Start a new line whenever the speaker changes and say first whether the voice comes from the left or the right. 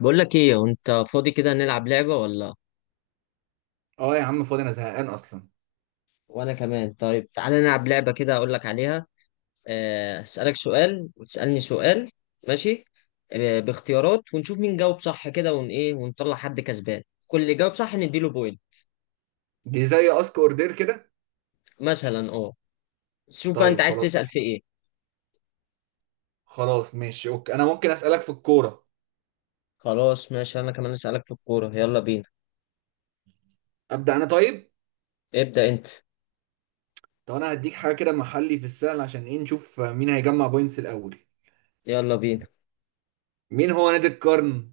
left: بقول لك ايه؟ انت فاضي كده نلعب لعبة؟ ولا
right: اه يا عم فاضي، انا زهقان اصلا.
left: وانا كمان، طيب تعالى نلعب لعبة كده اقول لك عليها. هسألك سؤال وتسألني سؤال. ماشي. باختيارات ونشوف مين جاوب صح كده ون ايه ونطلع حد كسبان، كل اللي جاوب صح نديله بوينت.
right: دي زي اسك اوردر كده.
left: مثلا اه. بس شوف بقى انت
right: طيب
left: عايز
right: خلاص.
left: تسأل في ايه؟
right: خلاص ماشي اوكي، انا ممكن اسالك في الكوره.
left: خلاص ماشي، انا كمان اسألك في الكورة، يلا بينا.
right: ابدا انا طيب.
left: ابدأ انت.
right: طب انا هديك حاجه كده محلي في السهل، عشان ايه؟ نشوف مين هيجمع بوينتس الاول.
left: يلا بينا.
right: مين هو نادي القرن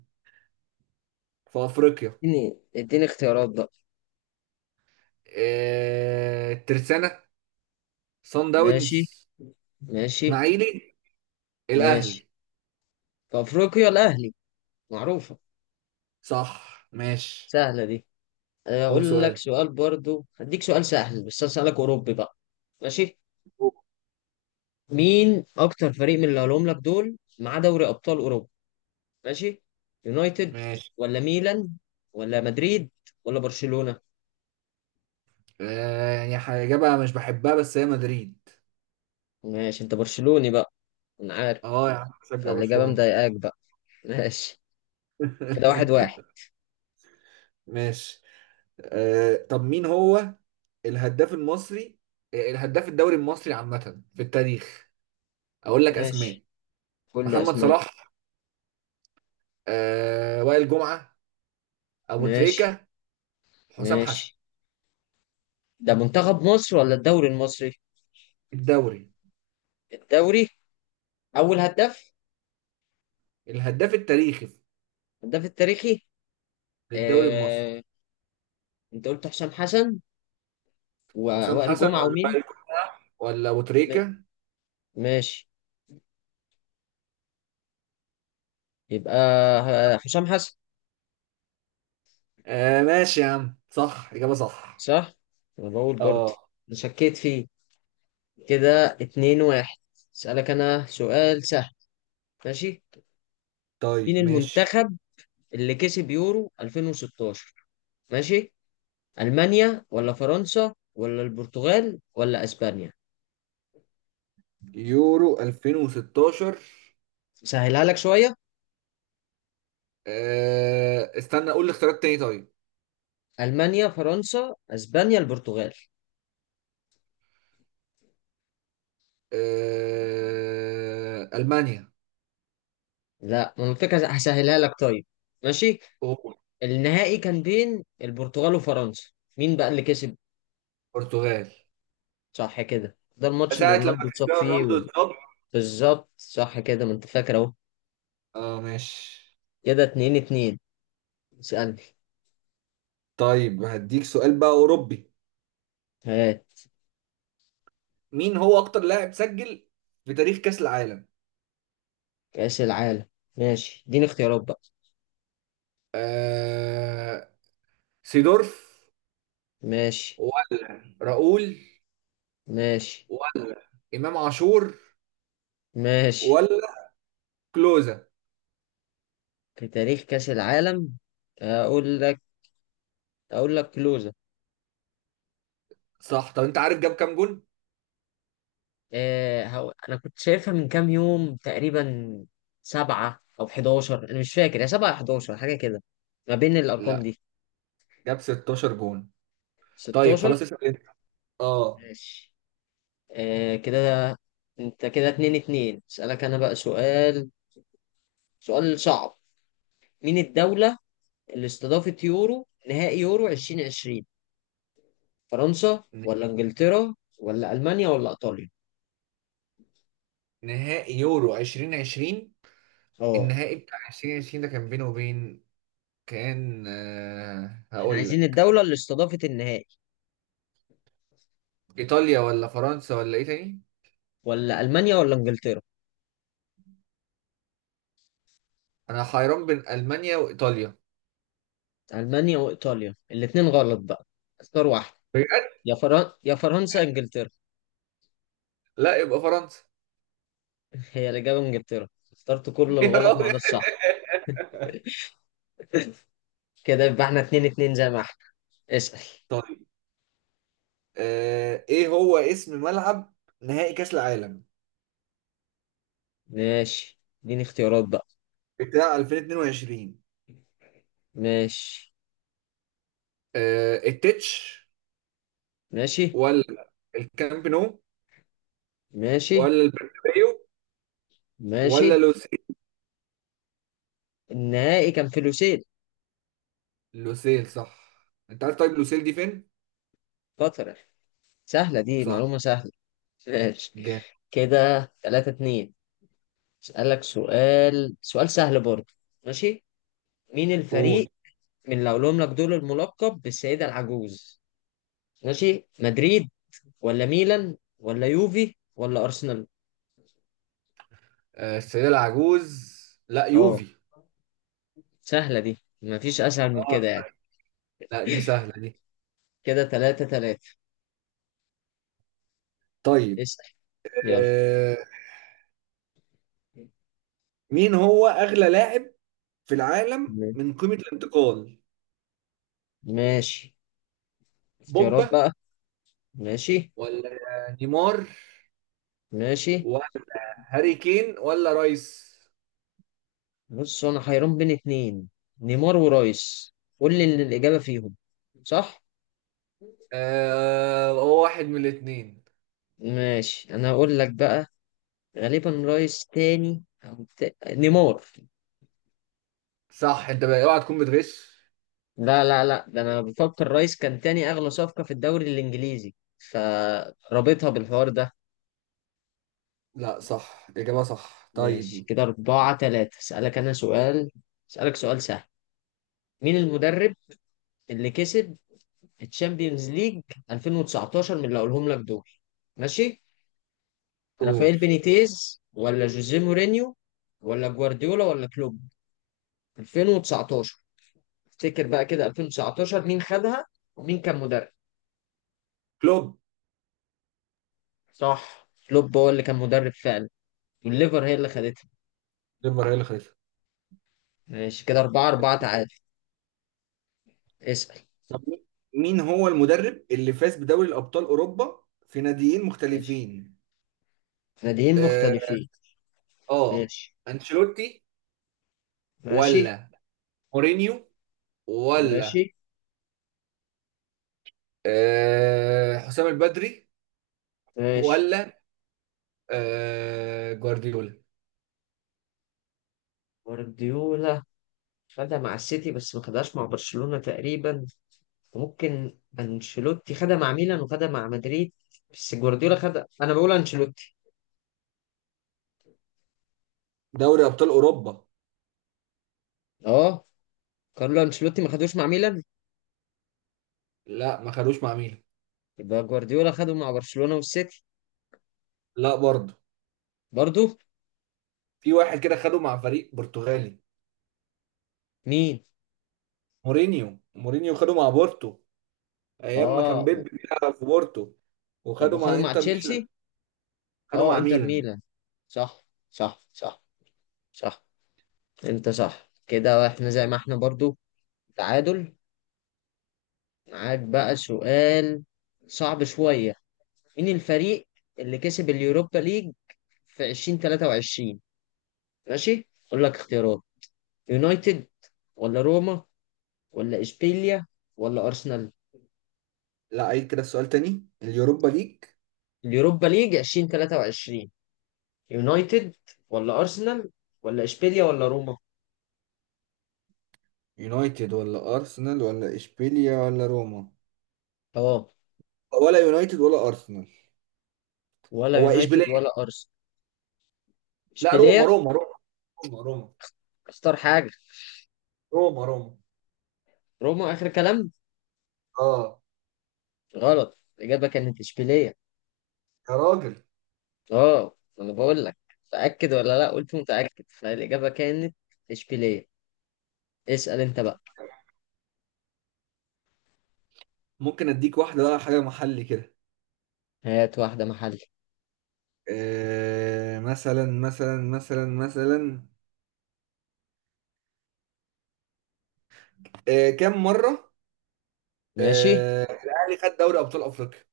right: في افريقيا؟
left: اديني اختيارات بقى.
right: الترسانة، صن داونز،
left: ماشي. ماشي.
right: اسماعيلي،
left: ماشي.
right: الاهلي.
left: في افريقيا الاهلي، معروفة.
right: صح ماشي.
left: سهلة دي.
right: قول
left: اقول لك
right: سؤال.
left: سؤال برضو، هديك سؤال سهل بس هسألك اوروبي بقى. ماشي. مين اكتر فريق من اللي هقولهم لك دول معاه دوري ابطال اوروبا؟ ماشي. يونايتد
right: ماشي.
left: ولا ميلان ولا مدريد ولا برشلونة.
right: يعني حاجه إجابة مش بحبها، بس هي مدريد.
left: ماشي انت برشلوني بقى، انا عارف.
right: اه يا عم بشجع
left: فالاجابة
right: برشلونه.
left: مضايقاك بقى. ماشي. كده واحد واحد.
right: ماشي. طب مين هو الهداف المصري؟ آه، الهداف الدوري المصري عامة في التاريخ. اقول لك اسماء:
left: ماشي. كل
right: محمد
left: اسماء.
right: صلاح، آه، وائل جمعة، ابو
left: ماشي.
right: تريكة، حسام حسن.
left: ماشي. ده منتخب مصر ولا الدوري المصري؟
right: الدوري.
left: الدوري. اول هداف.
right: الهداف التاريخي
left: الهداف التاريخي.
right: للدوري المصري.
left: آه... انت قلت حسام حسن
right: حسام
left: ووائل
right: حسن
left: جمعة
right: ولا
left: ومين؟
right: وائل جمعة ولا ابو
left: ما-
right: تريكة.
left: ماشي. يبقى هشام حسن.
right: آه ماشي يا عم، صح، اجابة صح.
left: صح؟ أنا بقول برضه.
right: اه.
left: أنا شكيت فيه. كده اتنين واحد. أسألك أنا سؤال سهل. ماشي؟ مين
right: طيب ماشي.
left: المنتخب اللي كسب يورو 2016؟ ماشي؟ ألمانيا ولا فرنسا ولا البرتغال ولا أسبانيا؟
right: يورو 2016.
left: سهلها لك شوية.
right: استنى اقول الاختيارات تاني طيب.
left: ألمانيا فرنسا أسبانيا البرتغال.
right: آه، المانيا.
left: لا ما أنا قلت لك هسهلها لك. طيب ماشي؟
right: أوه.
left: النهائي كان بين البرتغال وفرنسا. مين بقى اللي كسب؟
right: البرتغال.
left: صح كده، ده الماتش اللي
right: ساعة لما
left: رونالدو اتصاب
right: كريستيانو
left: فيه
right: رونالدو
left: و...
right: اتصاب.
left: بالظبط صح كده، ما انت فاكر اهو.
right: اه ماشي.
left: كده اتنين اتنين. اسألني.
right: طيب هديك سؤال بقى اوروبي.
left: هات.
right: مين هو اكتر لاعب سجل في تاريخ كأس العالم؟
left: كأس العالم. ماشي اديني اختيارات بقى.
right: آه... سيدورف
left: ماشي.
right: ولا راؤول
left: ماشي.
right: ولا امام عاشور
left: ماشي.
right: ولا كلوزا.
left: في تاريخ كأس العالم. اقول لك. كلوزة.
right: صح. طب انت عارف جاب كام جون؟
left: انا كنت شايفها من كام يوم تقريبا. سبعة او 11، انا مش فاكر، يا سبعة 11 حاجة كده. ما بين الارقام
right: لا،
left: دي.
right: جاب 16 جون. طيب
left: 16.
right: خلاص اسال انت. اه.
left: ماشي. آه كده. انت كده اتنين اتنين، اسألك انا بقى سؤال. سؤال صعب. مين الدولة اللي استضافت يورو نهائي يورو 2020؟ فرنسا
right: ن-
left: ولا انجلترا ولا المانيا ولا ايطاليا.
right: نهائي يورو 2020.
left: اه.
right: النهائي بتاع 2020 ده كان بينه وبين، كان
left: احنا
right: هقول
left: عايزين
right: لك.
left: الدولة اللي استضافت النهائي.
right: ايطاليا ولا فرنسا ولا ايه تاني؟
left: ولا المانيا ولا انجلترا.
right: انا حيران بين المانيا وايطاليا.
left: المانيا وايطاليا الاتنين غلط بقى. اختار واحد.
right: بجد؟
left: يا فرنسا انجلترا.
right: لا يبقى فرنسا.
left: هي الاجابة انجلترا. اخترت كل
right: يا
left: الغلط ما
right: راجل.
left: عدا الصح. كده يبقى احنا اتنين اتنين، زي ما احنا. اسأل.
right: طيب، ايه هو اسم ملعب نهائي كاس العالم
left: ماشي اديني اختيارات بقى.
right: بتاع 2022؟
left: ماشي.
right: التتش
left: ماشي.
right: ولا الكامب نو
left: ماشي.
right: ولا البرنابيو
left: ماشي.
right: ولا لوسيل.
left: النهائي كان فلوسيل.
right: لوسيل صح. انت عارف طيب لوسيل دي فين؟
left: قطر، سهلة دي،
right: صح.
left: معلومة سهلة. ماشي.
right: جامد.
left: كده تلاتة اتنين. اسألك سؤال سؤال سهل برضه. ماشي. مين
right: قول.
left: الفريق من اللي هقولهم لك دول الملقب بالسيدة العجوز؟ ماشي. مدريد ولا ميلان ولا يوفي ولا أرسنال.
right: آه، السيدة العجوز؟ لا،
left: اه.
right: يوفي.
left: سهلة دي، مفيش أسهل من
right: اه،
left: كده يعني.
right: لا دي سهلة دي.
left: كده تلاتة تلاتة.
right: طيب.
left: اسأل.
right: آه،
left: يلا.
right: مين هو أغلى لاعب في العالم من قيمة الانتقال؟
left: ماشي. اختيارات
right: بوجبا
left: بقى. ماشي.
right: ولا نيمار
left: ماشي.
right: ولا هاري كين ولا رايس.
left: بص انا حيران بين اتنين، نيمار ورايس. قول لي ان الاجابه فيهم، صح؟
right: هو واحد من الاتنين.
left: ماشي انا هقول لك بقى. غالبا رايس تاني او نيمار.
right: صح، انت بقى اوعى تكون بتغش.
left: لا لا لا، ده انا بفكر رايس كان تاني اغلى صفقه في الدوري الانجليزي، فرابطها بالحوار ده.
right: لا صح، إجابة صح.
left: ماشي
right: طيب.
left: كده أربعة تلاتة. أسألك أنا سؤال. أسألك سؤال سهل. مين المدرب اللي كسب الشامبيونز ليج 2019 من اللي أقولهم لك دول؟ ماشي.
right: قول.
left: رافائيل بينيتيز ولا جوزيه مورينيو ولا جوارديولا ولا كلوب؟ 2019. افتكر بقى كده، 2019 مين خدها ومين كان مدرب؟
right: كلوب.
left: صح، كلوب هو اللي كان مدرب فعلا. والليفر هي اللي خدتها.
right: ليفر هي اللي خدتها.
left: ماشي كده أربعة أربعة تعادل. اسأل.
right: طب مين هو المدرب اللي فاز بدوري الأبطال أوروبا في ناديين
left: ماشي.
right: مختلفين؟
left: ناديين
right: اه
left: مختلفين.
right: آه.
left: ماشي.
right: انشيلوتي
left: ماشي.
right: ولا مورينيو
left: ماشي.
right: ولا حسام البدري
left: ماشي.
right: ولا جوارديولا.
left: جوارديولا خدها مع السيتي بس ما خدهاش مع برشلونة تقريبا. وممكن انشيلوتي خدها مع ميلان وخدها مع مدريد. بس جوارديولا خدها، انا بقول انشيلوتي.
right: دوري ابطال اوروبا.
left: اه. كارلو انشيلوتي ما خدوش مع ميلان.
right: لا ما خدوش مع ميلان.
left: يبقى جوارديولا خده مع برشلونة والسيتي.
right: لا برضه.
left: برضو.
right: في واحد كده خده مع فريق برتغالي.
left: مين؟
right: مورينيو. خده مع بورتو، ايام ما
left: اه
right: كان
left: و-
right: بيب بيلعب في بورتو.
left: طب
right: وخده
left: وخده
right: مع
left: مع
right: انتر
left: تشيلسي.
right: ميلان. خده
left: اه،
right: مع
left: انتر
right: ميلان.
left: ميلان. صح. صح صح. صح. انت صح، كده احنا زي ما احنا برضو، تعادل. معاك بقى سؤال. صعب شوية. مين الفريق اللي كسب اليوروبا ليج في 2023؟ ماشي اقول لك اختيارات. يونايتد ولا روما ولا اشبيليا ولا ارسنال.
right: لا، عيد كده السؤال تاني. اليوروبا ليج.
left: اليوروبا ليج 2023. يونايتد ولا ارسنال ولا اشبيليا ولا روما.
right: يونايتد ولا ارسنال ولا اشبيليا ولا روما.
left: اه.
right: ولا يونايتد ولا ارسنال.
left: ولا
right: هو اشبيليه؟
left: يونايتد ولا ارسنال.
right: لا، روما
left: اشبيليا.
right: روما روما روما
left: اختار حاجه.
right: روما روما.
left: روما اخر كلام.
right: اه.
left: غلط، الاجابه كانت اشبيليا.
right: يا راجل.
left: اه. انا بقول لك متاكد ولا لا، قلت متاكد، فالاجابه كانت اشبيليا. اسال انت بقى.
right: ممكن اديك واحده بقى، حاجه محلي كده.
left: هات واحده محل.
right: آه مثلا. كم مره
left: ماشي.
right: الاهلي خد دوري ابطال افريقيا؟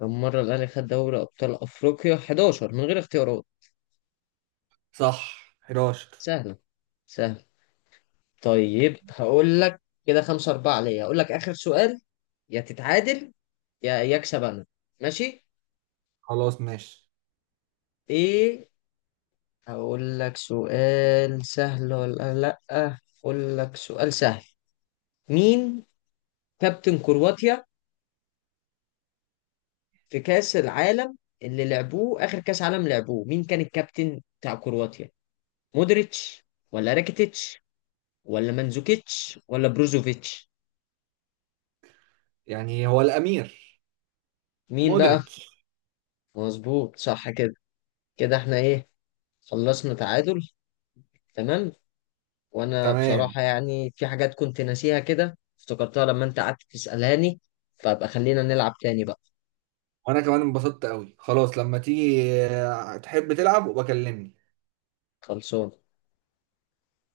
left: كم مره الاهلي خد دوري ابطال افريقيا؟ 11 من غير اختيارات.
right: صح، 11.
left: سهلة سهلة. طيب هقول لك، كده خمسة أربعة ليا، هقول لك آخر سؤال، يا تتعادل يا يكسب أنا. ماشي.
right: خلاص ماشي.
left: إيه. هقول لك سؤال سهل ولا لأ؟ هقول لك سؤال سهل. مين كابتن كرواتيا في كأس العالم اللي لعبوه؟ آخر كأس عالم لعبوه مين كان الكابتن بتاع كرواتيا؟ مودريتش ولا راكيتيتش ولا مانزوكيتش ولا بروزوفيتش.
right: يعني هو الامير،
left: مين بقى؟
right: مودريتش.
left: مظبوط، صح كده. كده احنا ايه، خلصنا تعادل. تمام. وانا
right: تمام.
left: بصراحة يعني في حاجات كنت ناسيها كده افتكرتها لما انت قعدت تسألاني. فابقى خلينا نلعب تاني بقى.
right: وانا كمان انبسطت قوي. خلاص لما تيجي تحب تلعب وبكلمني.
left: خلصان.